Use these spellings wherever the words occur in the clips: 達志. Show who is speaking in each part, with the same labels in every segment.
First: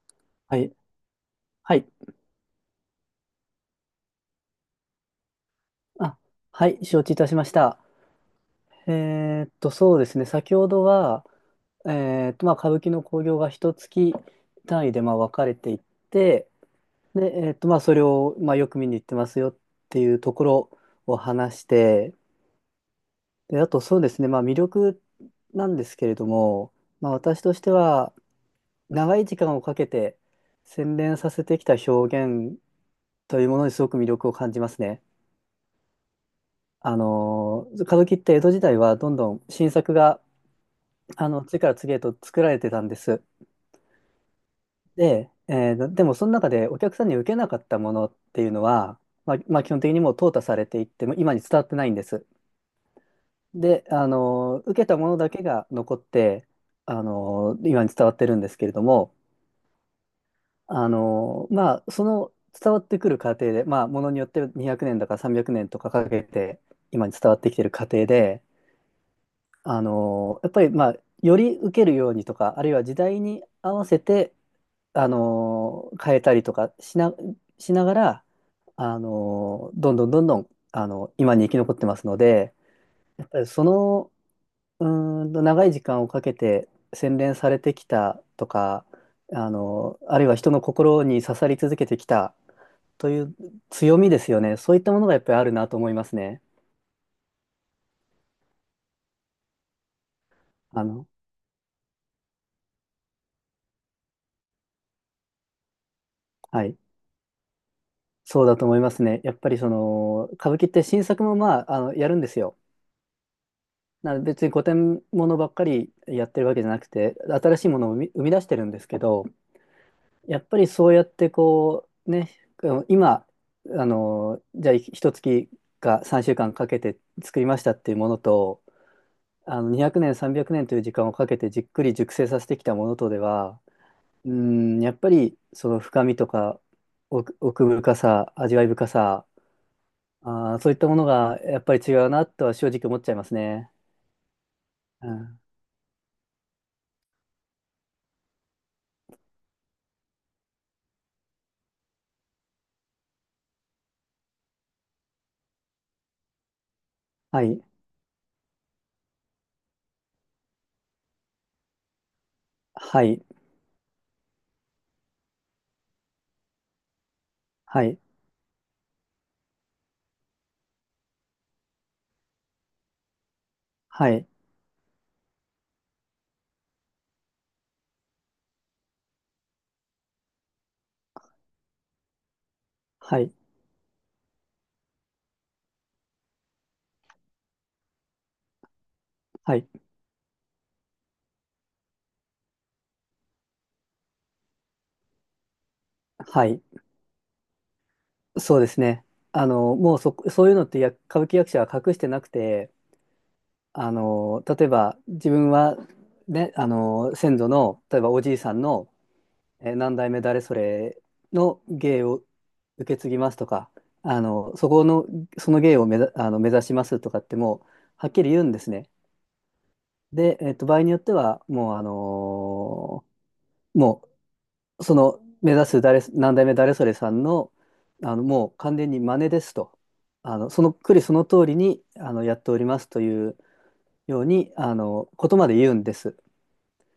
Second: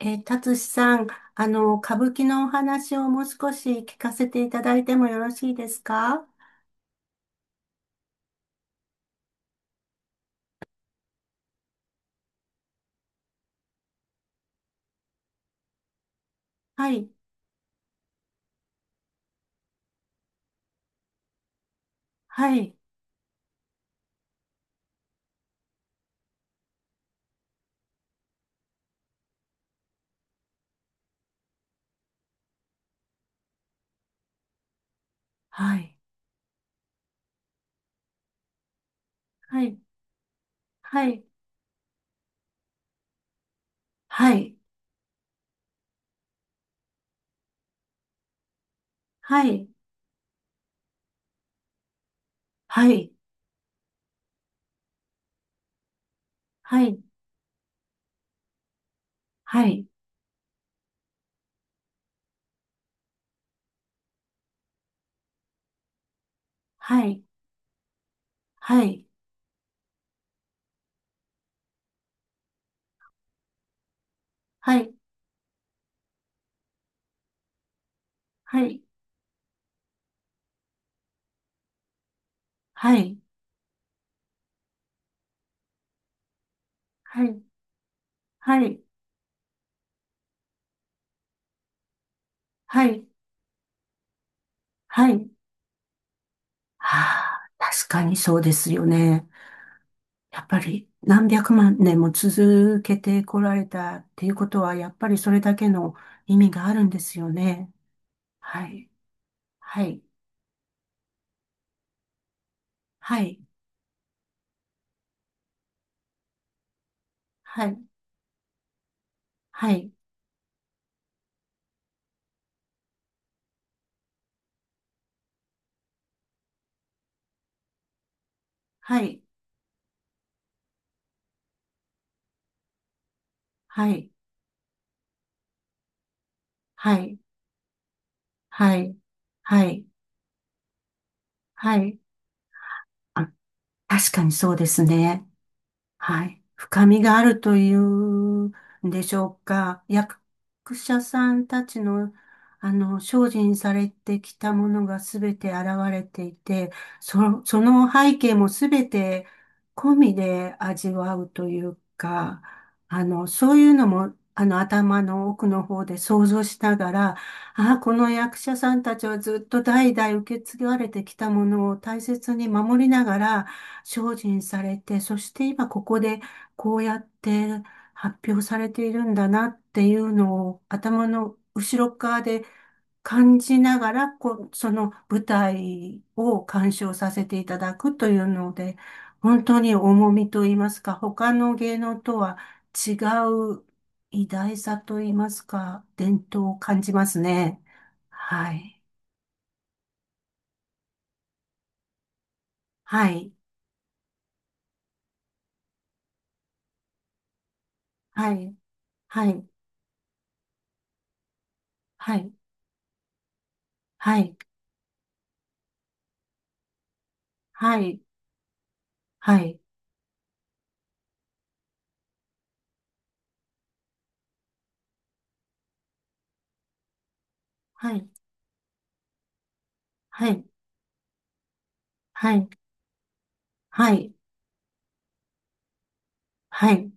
Speaker 1: 達
Speaker 2: は
Speaker 1: 志
Speaker 2: い。
Speaker 1: さん、
Speaker 2: はい。
Speaker 1: 歌舞伎のお話をもう少し聞かせていただいてもよろしいです
Speaker 2: あ、
Speaker 1: か？
Speaker 2: はい。承知いたしました。そうですね。先ほどは、歌舞伎の興行が一月単位で、分かれていって、
Speaker 1: はい、
Speaker 2: で、それを、よく見に行ってますよっていうところを話して、
Speaker 1: はい、
Speaker 2: で、あと、そうですね。魅力なんですけれども、私としては、長い時間をかけて洗練させてきた表現というものにすごく魅力を感じますね。
Speaker 1: はい、
Speaker 2: 歌舞伎って江戸時代はどんどん
Speaker 1: は
Speaker 2: 新
Speaker 1: い、
Speaker 2: 作が、
Speaker 1: はい、
Speaker 2: 次から次へと作られてたんです。
Speaker 1: はい、
Speaker 2: で、でもその中でお客さんに受けなかったものっていうのは、まあ、
Speaker 1: は
Speaker 2: まあ
Speaker 1: い、
Speaker 2: 基本的にもう淘汰されていって、もう今に伝わってないんです。
Speaker 1: は
Speaker 2: で、受けたものだけが残って、
Speaker 1: い、
Speaker 2: 今に伝わってるんですけれども、
Speaker 1: はい、
Speaker 2: その伝わってくる過程で、ものによって200年だか300年とかかけて、
Speaker 1: は
Speaker 2: 今に
Speaker 1: い、
Speaker 2: 伝わってきてる過程で、
Speaker 1: はい、
Speaker 2: やっぱりより受けるようにとか、あるいは時代に合わせて
Speaker 1: はい、
Speaker 2: 変えたりとかしながら
Speaker 1: はい、
Speaker 2: どんどんどんどん今に生き残ってますので、
Speaker 1: はい、はい、
Speaker 2: やっぱりそのう長い時間をかけて洗
Speaker 1: は
Speaker 2: 練
Speaker 1: い、
Speaker 2: されてきたと
Speaker 1: はい、は
Speaker 2: か、あるいは人の心に刺さり続けてきた
Speaker 1: い、
Speaker 2: という強みですよね。そういったもの
Speaker 1: は
Speaker 2: がやっ
Speaker 1: い。
Speaker 2: ぱりあるなと思いますね。
Speaker 1: はあ、確かにそうですよね。やっぱ
Speaker 2: あ
Speaker 1: り
Speaker 2: の
Speaker 1: 何百万年も続けてこられたっていうことは、やっぱりそれだけの意味
Speaker 2: は
Speaker 1: があ
Speaker 2: い。
Speaker 1: るんですよね。
Speaker 2: そうだと
Speaker 1: は
Speaker 2: 思い
Speaker 1: い、
Speaker 2: ますね。やっぱりそ
Speaker 1: はい、
Speaker 2: の歌舞伎って新作もやるんですよ。
Speaker 1: はい、
Speaker 2: 別に古典ものばっかりやってるわけじゃなくて、新し
Speaker 1: は
Speaker 2: いも
Speaker 1: い、
Speaker 2: のを生み出してるんですけど、
Speaker 1: はい、
Speaker 2: やっぱりそうやってこうね、あの今あのじゃあ一月か3週間かけて作りましたっていうものと、
Speaker 1: はい、
Speaker 2: 200年300年という時間をかけてじっくり熟成させてきたものとでは、
Speaker 1: はい、
Speaker 2: うんやっぱりその深みとか
Speaker 1: はい、
Speaker 2: 奥深さ、味わい
Speaker 1: は
Speaker 2: 深
Speaker 1: い、
Speaker 2: さ、
Speaker 1: はい、
Speaker 2: ああ、そういったものがやっぱ
Speaker 1: は
Speaker 2: り違
Speaker 1: い。
Speaker 2: うなとは正直思っちゃいま
Speaker 1: あ、
Speaker 2: すね。
Speaker 1: 確かにそうです
Speaker 2: う
Speaker 1: ね。
Speaker 2: ん。
Speaker 1: はい。深みがあるというんでしょうか。役者さんたちの、精進されてきたものがすべて現れていて、
Speaker 2: は
Speaker 1: そ
Speaker 2: い。
Speaker 1: の背景もすべて込みで味わうというか、
Speaker 2: はい。
Speaker 1: そういうのも、頭の奥の方で想像しながら、ああ、
Speaker 2: は
Speaker 1: こ
Speaker 2: い。
Speaker 1: の役者さんたちはずっと代々受け継がれてきたものを大切に守りながら、
Speaker 2: は
Speaker 1: 精
Speaker 2: い。
Speaker 1: 進されて、そして今ここでこうやって発表されているんだなっていうのを頭の後ろ側で
Speaker 2: はい。
Speaker 1: 感じながら、こう、その舞台を鑑賞させていただくというので、本
Speaker 2: は
Speaker 1: 当
Speaker 2: い。
Speaker 1: に重みと言いますか、他の芸能とは違う偉大さと言いますか、伝
Speaker 2: は
Speaker 1: 統を
Speaker 2: い。
Speaker 1: 感じますね。は
Speaker 2: そうです
Speaker 1: い。
Speaker 2: ね。もうそ、そういうのって歌舞伎役者は隠してなくて、
Speaker 1: はい。
Speaker 2: 例えば自分は、ね、先祖の、例えばお
Speaker 1: は
Speaker 2: じいさ
Speaker 1: い。
Speaker 2: んの、
Speaker 1: はい。
Speaker 2: 何代目誰それの芸
Speaker 1: は
Speaker 2: を
Speaker 1: い。
Speaker 2: 受け継ぎますとか、
Speaker 1: はい。
Speaker 2: そこの、その芸を目ざ、あの、目指しますとかってもう、
Speaker 1: はい。
Speaker 2: はっきり言うんですね。
Speaker 1: はい。
Speaker 2: で、場合によっては、もう、ーもその、目指す何代目誰それさんの、
Speaker 1: はい、
Speaker 2: もう完全に真似ですと、
Speaker 1: はい、
Speaker 2: そのその通りに、
Speaker 1: は
Speaker 2: やっ
Speaker 1: い、
Speaker 2: ておりますという
Speaker 1: はい、
Speaker 2: ように、ことまで言うんです。
Speaker 1: はい、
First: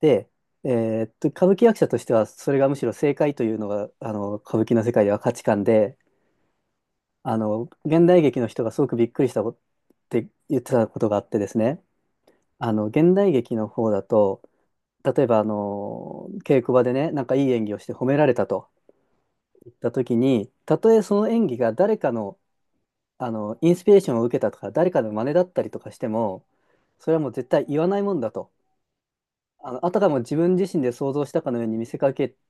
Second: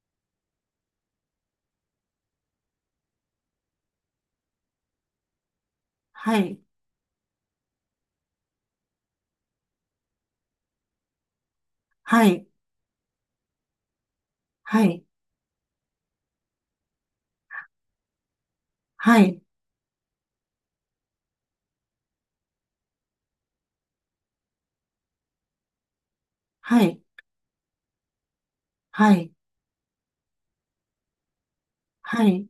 Speaker 2: で、歌舞伎役者としては、それがむしろ正解というのが、歌舞伎の世界では価値観で、
Speaker 1: はい、
Speaker 2: 現代劇の人がすごくびっくりしたことって言ってたことがあってですね、
Speaker 1: はい、
Speaker 2: 現代劇の方だと、
Speaker 1: はい、
Speaker 2: 例えば、稽古場でね、なんかいい演技をして褒められたと
Speaker 1: はい、
Speaker 2: 言った時に、たとえその演技が誰かの、インスピレーションを受けたとか、誰かの真似だったりとかしても、
Speaker 1: はい、
Speaker 2: それはもう絶対言わないもんだと。
Speaker 1: はい、
Speaker 2: あたかも自分自身で想像したかのように見せか
Speaker 1: は
Speaker 2: け
Speaker 1: い、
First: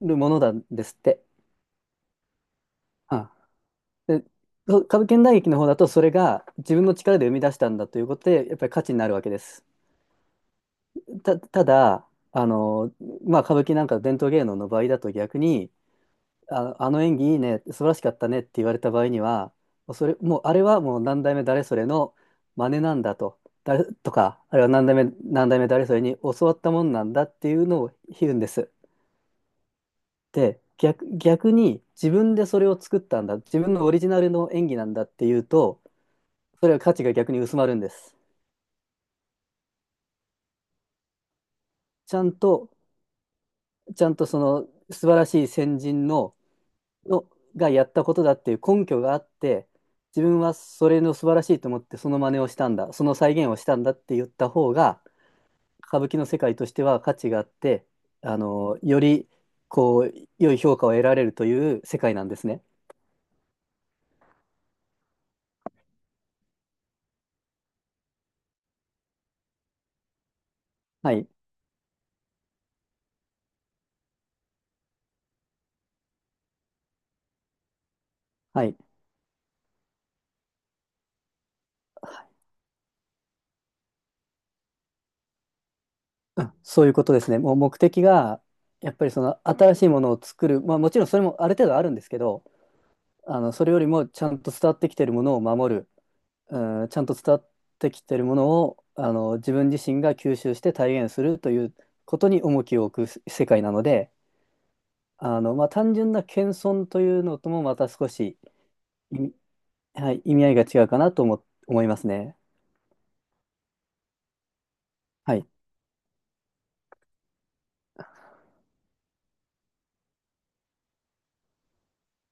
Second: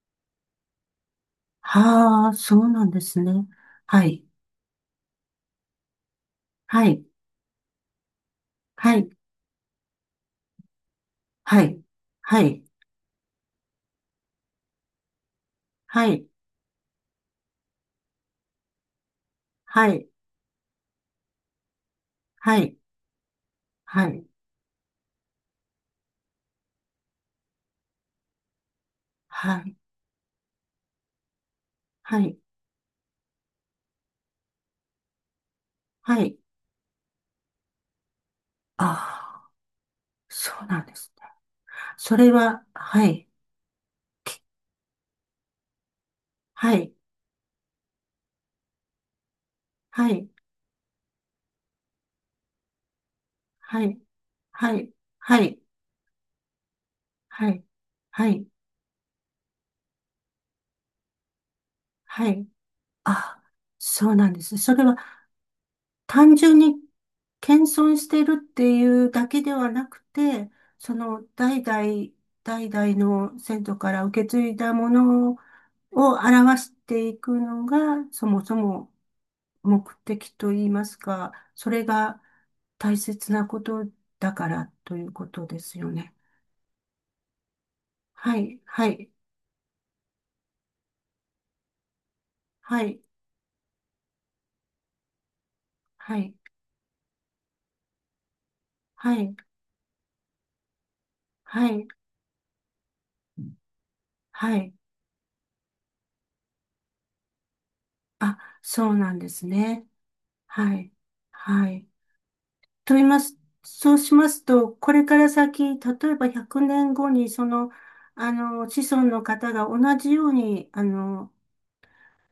Speaker 2: るものなんですって。
Speaker 1: はあ、そうなんです
Speaker 2: は
Speaker 1: ね。は
Speaker 2: で、
Speaker 1: い、
Speaker 2: そう、歌舞伎大劇の方だと、それが自分
Speaker 1: は
Speaker 2: の
Speaker 1: い、
Speaker 2: 力で生み出したんだということで、やっぱり価値
Speaker 1: は
Speaker 2: にな
Speaker 1: い、
Speaker 2: るわけです。
Speaker 1: は
Speaker 2: た
Speaker 1: い、
Speaker 2: だ、
Speaker 1: は
Speaker 2: あ
Speaker 1: い、
Speaker 2: の、歌舞伎なんか伝統芸能の場合だと逆に、
Speaker 1: はい、
Speaker 2: あの演技いいね、素晴らしかったねって言われた場合には、
Speaker 1: はい、
Speaker 2: もうあれはもう何代目誰それの
Speaker 1: は
Speaker 2: 真
Speaker 1: い、
Speaker 2: 似なんだと、誰
Speaker 1: は
Speaker 2: と
Speaker 1: い、
Speaker 2: か、あるいは何代目誰それに教わったもんなんだっていうのを言うんです。
Speaker 1: はい、
Speaker 2: で、逆に自
Speaker 1: は
Speaker 2: 分
Speaker 1: い、
Speaker 2: でそれを作ったんだ、自分のオリジナルの演技なんだっていうと、
Speaker 1: はい、
Speaker 2: それは価値が逆に薄まるんです。
Speaker 1: ああ、そうなんですね。
Speaker 2: ち
Speaker 1: そ
Speaker 2: ゃ
Speaker 1: れ
Speaker 2: ん
Speaker 1: は、
Speaker 2: と、
Speaker 1: はい、
Speaker 2: ちゃんとその素晴らしい先人の
Speaker 1: はい、
Speaker 2: のがやったことだっていう根拠があって、
Speaker 1: は
Speaker 2: 自
Speaker 1: い、
Speaker 2: 分はそれの素晴らしいと思ってその真似をしたんだ、その再現をした
Speaker 1: は
Speaker 2: んだっ
Speaker 1: い、
Speaker 2: て言った方
Speaker 1: はい、
Speaker 2: が、
Speaker 1: はい、
Speaker 2: 歌舞伎の世界としては価値があっ
Speaker 1: はい、
Speaker 2: て、
Speaker 1: はい、
Speaker 2: より良い評価を得られるという世界なん
Speaker 1: は
Speaker 2: です
Speaker 1: い、
Speaker 2: ね。
Speaker 1: ああ、そうなんですね。それは、単純に謙遜してるっていうだけではなくて、そ
Speaker 2: は
Speaker 1: の
Speaker 2: い、
Speaker 1: 代々の先祖から受け継いだものを表していくのが、そもそ
Speaker 2: はい、
Speaker 1: も目的といいますか、それが大切なことだからということですよね。
Speaker 2: うんそういうことですね。もう目的
Speaker 1: は
Speaker 2: が、
Speaker 1: い、は
Speaker 2: やっぱ
Speaker 1: い、
Speaker 2: りその新しいものを作る、まあ、もちろんそれもある程度あるんですけど、
Speaker 1: はい、
Speaker 2: それよりもちゃんと伝わってきているものを守る、
Speaker 1: はい、
Speaker 2: うん、ちゃんと伝わってきてるものを
Speaker 1: はい、
Speaker 2: 自分自身が吸収して体現するとい
Speaker 1: は
Speaker 2: う
Speaker 1: い、
Speaker 2: ことに重きを置く世界なので、
Speaker 1: はい。
Speaker 2: 単純な謙遜というのともまた少
Speaker 1: あ、
Speaker 2: し
Speaker 1: そうなん
Speaker 2: 意
Speaker 1: で
Speaker 2: 味、
Speaker 1: すね。
Speaker 2: はい、意味合いが
Speaker 1: は
Speaker 2: 違う
Speaker 1: い、
Speaker 2: かなと
Speaker 1: は
Speaker 2: 思
Speaker 1: い。
Speaker 2: いますね。
Speaker 1: と言います。そうしますと、これから
Speaker 2: はい、
Speaker 1: 先、例えば100年後に、子孫の方が同じように、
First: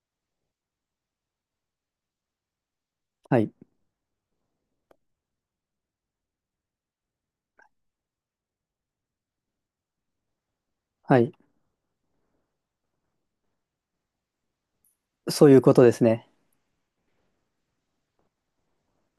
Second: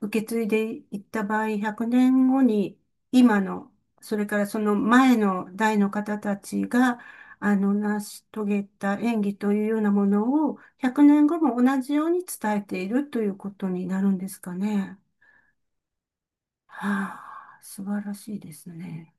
Speaker 1: 受け継いでいった場合、100年後に、
Speaker 2: は
Speaker 1: 今
Speaker 2: い、
Speaker 1: の、それからその前の代の方たちが、成し遂げた演技というようなものを、100
Speaker 2: は
Speaker 1: 年
Speaker 2: い、
Speaker 1: 後も同じように伝えているということになるんですかね？
Speaker 2: そういうことですね。
Speaker 1: はあ、素晴らしいですね。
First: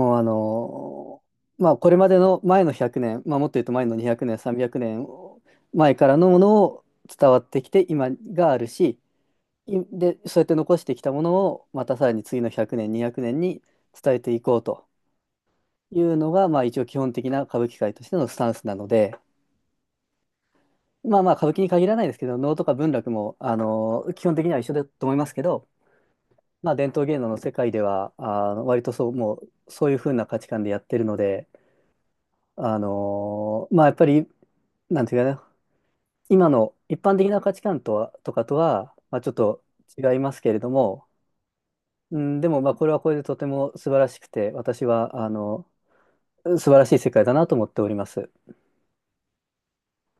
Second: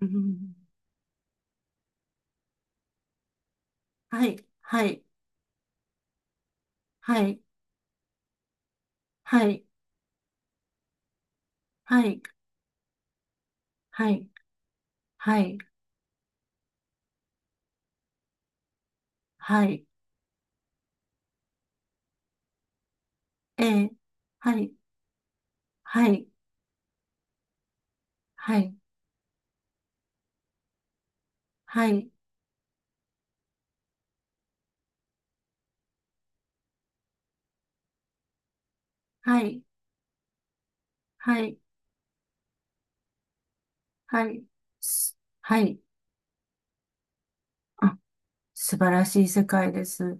Speaker 1: う
Speaker 2: う
Speaker 1: ん、
Speaker 2: これまでの前の100年、もっと言うと前の200
Speaker 1: は
Speaker 2: 年
Speaker 1: い、
Speaker 2: 300
Speaker 1: は
Speaker 2: 年
Speaker 1: い、
Speaker 2: 前からのものを
Speaker 1: は
Speaker 2: 伝わ
Speaker 1: い、
Speaker 2: ってきて今があるし、
Speaker 1: はい。
Speaker 2: で、そうやって残してきたものを、また
Speaker 1: は
Speaker 2: さら
Speaker 1: い、
Speaker 2: に次の100年、200年に
Speaker 1: は
Speaker 2: 伝え
Speaker 1: い、
Speaker 2: ていこうと
Speaker 1: はい、
Speaker 2: いうのが、まあ一応基本的な歌舞伎界としてのスタンスなので、
Speaker 1: はい、
Speaker 2: まあ、歌舞伎に限らないですけど、能とか文楽も、
Speaker 1: えー、
Speaker 2: 基本的に
Speaker 1: は
Speaker 2: は一
Speaker 1: い、
Speaker 2: 緒だと思いますけど、
Speaker 1: はい、
Speaker 2: まあ伝統芸能の世界では、
Speaker 1: はい、
Speaker 2: 割とそう、もうそういう風な価値観でやってるので、
Speaker 1: はい、
Speaker 2: まあやっぱり、なんていうかな、今の一般的な価値観とは、まあちょっ
Speaker 1: はい、
Speaker 2: と違いますけれども、
Speaker 1: はい、
Speaker 2: うん、でも、まあ、これはこれでとても素晴らしく
Speaker 1: はい、
Speaker 2: て、私
Speaker 1: す
Speaker 2: は、
Speaker 1: はい、
Speaker 2: 素晴らしい世界だなと思っており
Speaker 1: あ、
Speaker 2: ます。
Speaker 1: 素晴らしい世界です。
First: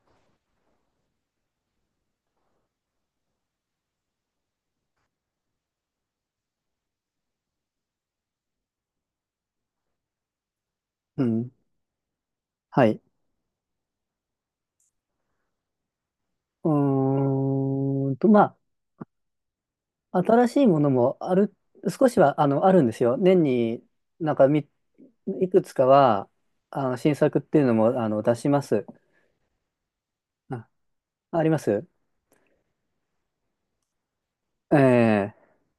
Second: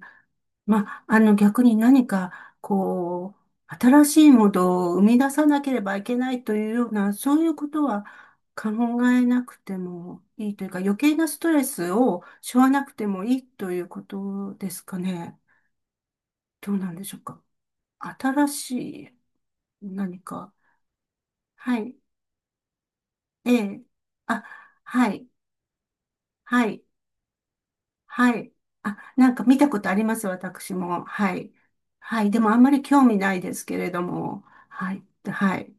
Speaker 1: まあ、逆に何か、新しいものを生み出さなければいけないというような、そういうことは考えなくてもいいというか、余計
Speaker 2: う
Speaker 1: なスト
Speaker 2: ん。
Speaker 1: レスを背負わな
Speaker 2: は
Speaker 1: く
Speaker 2: い。
Speaker 1: てもいいということですかね？どうなんでしょうか。新
Speaker 2: ま
Speaker 1: しい
Speaker 2: あ、
Speaker 1: 何
Speaker 2: 新
Speaker 1: か。
Speaker 2: しいものもある、
Speaker 1: はい。
Speaker 2: 少しは、あるんですよ。年
Speaker 1: ええ。
Speaker 2: になん
Speaker 1: あ、
Speaker 2: かみ、
Speaker 1: はい。
Speaker 2: いくつかは、
Speaker 1: はい。
Speaker 2: 新作っていうのも、出
Speaker 1: は
Speaker 2: し
Speaker 1: い。
Speaker 2: ます。
Speaker 1: あ、なんか見たことあります、
Speaker 2: あ、
Speaker 1: 私も。は
Speaker 2: あり
Speaker 1: い。
Speaker 2: ます。
Speaker 1: はい。でもあんまり興味ないですけれども。はい。
Speaker 2: ええ
Speaker 1: はい。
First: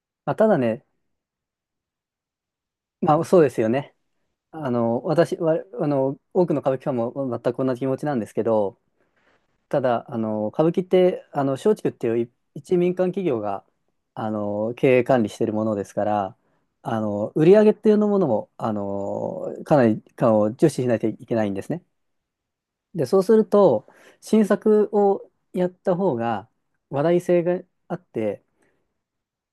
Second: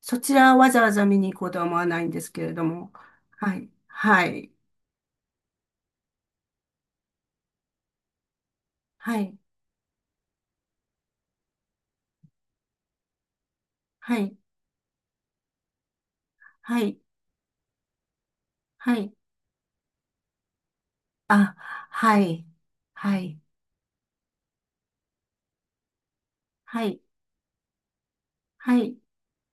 Speaker 1: そち
Speaker 2: まあ、た
Speaker 1: らは
Speaker 2: だ
Speaker 1: わざ
Speaker 2: ね、
Speaker 1: わざ見に行こうとは思わないんですけれども。
Speaker 2: まあ、そうで
Speaker 1: は
Speaker 2: すよ
Speaker 1: い。
Speaker 2: ね。
Speaker 1: はい。
Speaker 2: 私は、多くの歌舞伎ファンも全く同じ気持ちなんですけど、
Speaker 1: はい。
Speaker 2: ただ、歌舞伎って、松竹っていう一民間企業が、
Speaker 1: はい。
Speaker 2: 経営管理しているものですから、
Speaker 1: はい。
Speaker 2: 売り上げっていうのものも、
Speaker 1: はい。
Speaker 2: かなり、かを重視しないといけないん
Speaker 1: あ、
Speaker 2: ですね。
Speaker 1: はい。
Speaker 2: で、
Speaker 1: は
Speaker 2: そうす
Speaker 1: い。
Speaker 2: ると、新作をやった方が、
Speaker 1: はい。
Speaker 2: 話題性があって、
Speaker 1: はい。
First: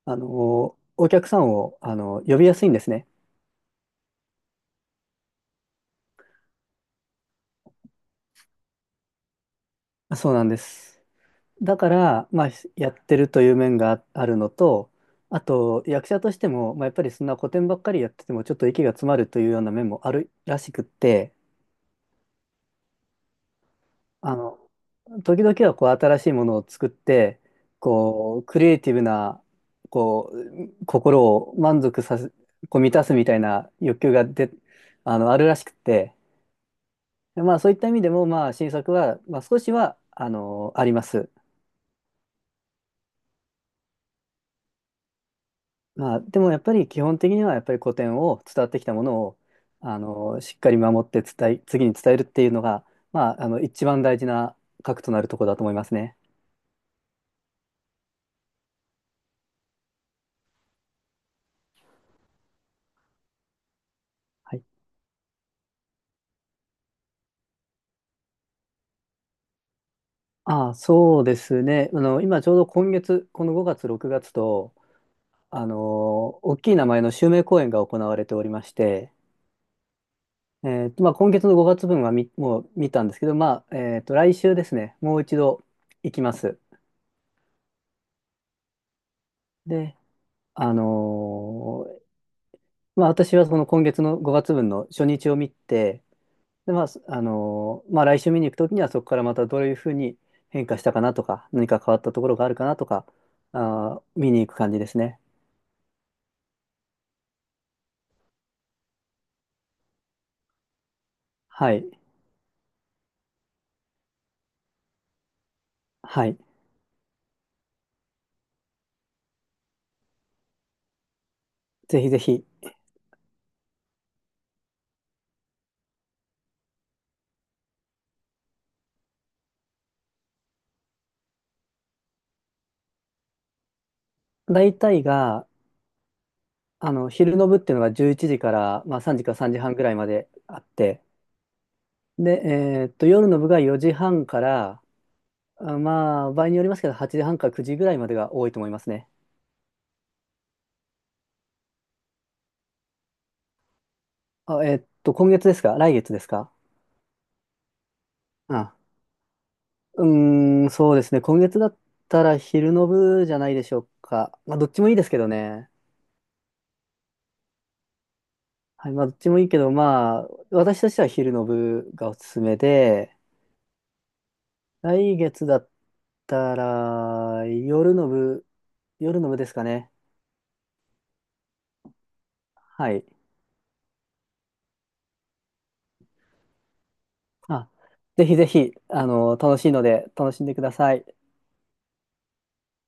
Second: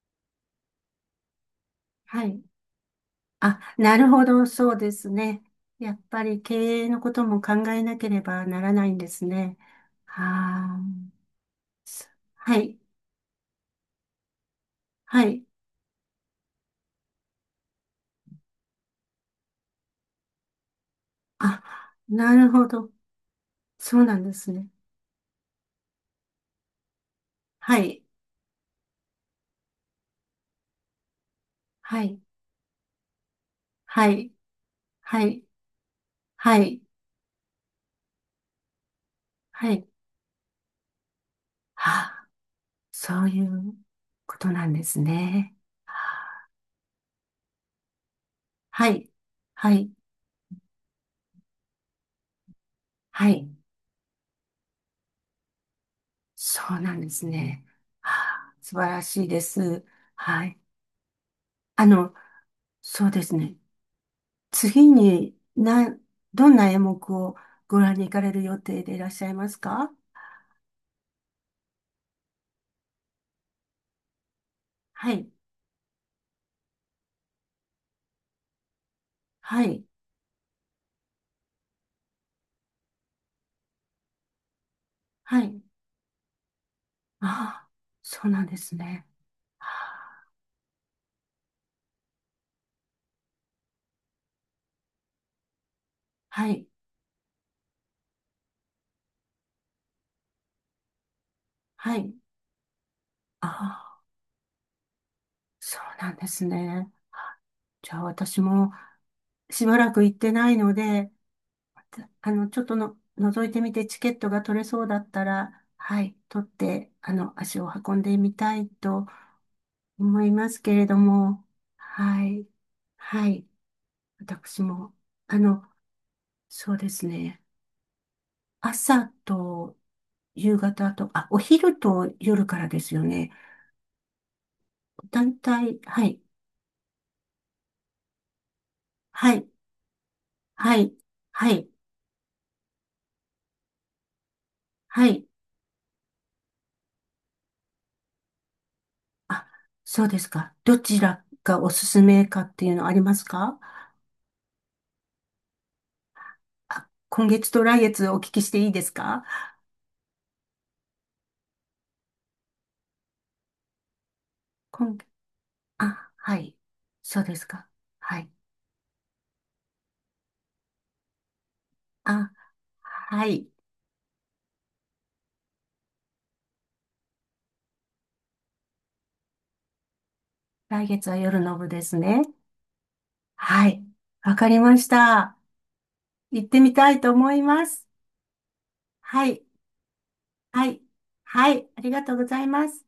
Speaker 2: お客さんを、
Speaker 1: は
Speaker 2: 呼
Speaker 1: い。
Speaker 2: びやすいんですね。
Speaker 1: あ、なるほど、そうですね。やっぱり経営のことも考えなければならないんですね。
Speaker 2: そうなんで
Speaker 1: は
Speaker 2: す。
Speaker 1: あ、
Speaker 2: だから、まあ、
Speaker 1: はい、
Speaker 2: やってるという面があるのと、
Speaker 1: は
Speaker 2: あ
Speaker 1: い。
Speaker 2: と役者としても、まあ、やっぱりそんな古典ばっかりやっててもちょっと息が詰まるというような面もあるらしくって、
Speaker 1: あ、なるほど。そうなんで
Speaker 2: あ
Speaker 1: すね。
Speaker 2: の、時々はこう新しいものを作って、
Speaker 1: はい、
Speaker 2: こうクリエイティブなこう心を満足
Speaker 1: は
Speaker 2: さ
Speaker 1: い、
Speaker 2: せ、こう満たすみたいな欲
Speaker 1: は
Speaker 2: 求が
Speaker 1: い、
Speaker 2: で、あ
Speaker 1: は
Speaker 2: の、あ
Speaker 1: い、
Speaker 2: るらしくって、
Speaker 1: はい、
Speaker 2: でまあそういった意味でも、まあ新作は、まあ、少し
Speaker 1: はい。
Speaker 2: はあります。
Speaker 1: はあ、そういうことなんですね。
Speaker 2: まあ、で
Speaker 1: はあ、
Speaker 2: もやっぱり基本的にはやっぱり古典を、伝わってき
Speaker 1: は
Speaker 2: たも
Speaker 1: い、
Speaker 2: のを
Speaker 1: はい、
Speaker 2: しっかり守って伝え、次に伝えるっていうのが、
Speaker 1: は
Speaker 2: まあ、
Speaker 1: い。
Speaker 2: 一番大事な核となるところだと思いますね。
Speaker 1: そうなんですね。はあ、素晴らしいです。はい。あの、そうですね。
Speaker 2: はい、
Speaker 1: 次に、どんな演目をご覧に行かれる予定でいらっしゃいますか？
Speaker 2: ああ、そうですね。今ちょうど今月、この5月、6月と
Speaker 1: はい、
Speaker 2: あの大きい名前の襲名公演が行われておりまして、
Speaker 1: はい、
Speaker 2: 今月の5月分はもう見たんですけど、まあ来週ですね、もう一
Speaker 1: はい。
Speaker 2: 度行きます。
Speaker 1: ああ、そうなんですね。あ
Speaker 2: で、
Speaker 1: あ、
Speaker 2: あの私はその今月の5月分の初日を見て、
Speaker 1: はい、
Speaker 2: で、まあ、すあのーまあ、来週見に行くときには、そこからまたどういうふうに変化したかなとか、何か変
Speaker 1: は
Speaker 2: わった
Speaker 1: い。
Speaker 2: ところがあるかなとか、
Speaker 1: ああ、
Speaker 2: 見に行く感じですね。
Speaker 1: そうなんですね。あ、じゃあ私もしばらく行ってないので、
Speaker 2: はい。
Speaker 1: ちょっとの、覗いてみてチケットが取れそうだったら、はい、
Speaker 2: はい。
Speaker 1: 取って、足を運んでみたいと思いますけれども、
Speaker 2: ぜひぜ
Speaker 1: は
Speaker 2: ひ。
Speaker 1: い、はい。私も、あの、そうですね。朝と夕方と、あ、お昼と夜からですよね。
Speaker 2: 大体
Speaker 1: 団
Speaker 2: が、
Speaker 1: 体、はい、
Speaker 2: 昼の部っていうのが11時から、まあ、3時
Speaker 1: は
Speaker 2: か
Speaker 1: い、
Speaker 2: 3時半ぐらいまであっ
Speaker 1: はい、
Speaker 2: て、
Speaker 1: はい、
Speaker 2: で、夜の部が4時半から、
Speaker 1: はい。
Speaker 2: まあ、場合によりますけど、8時半か9時ぐらいまでが多いと思いますね。
Speaker 1: あ、そうですか。どちらがおすすめかっていうのありますか？
Speaker 2: あ、今月ですか、来月ですか？
Speaker 1: あ、今月と来月お聞きし
Speaker 2: う
Speaker 1: てい
Speaker 2: ん
Speaker 1: いですか？
Speaker 2: うーん、そうですね。今月だったら昼の部じゃないでしょうか。まあ、どっちもいい
Speaker 1: 今、
Speaker 2: ですけどね。
Speaker 1: あ、はい。そうですか。はい。
Speaker 2: はい、まあ、どっちもいいけど、まあ、私としては昼の部がおす
Speaker 1: あ、
Speaker 2: すめで、
Speaker 1: はい。
Speaker 2: 来月だったら夜の部ですかね。
Speaker 1: 来月は夜の部ですね。
Speaker 2: はい。
Speaker 1: はい。わかりました。行ってみたいと思いま
Speaker 2: あ、
Speaker 1: す。
Speaker 2: ぜひぜひ、
Speaker 1: はい、
Speaker 2: 楽しいので、楽しんでく
Speaker 1: は
Speaker 2: だ
Speaker 1: い、
Speaker 2: さい。
Speaker 1: はい、ありがとうございます。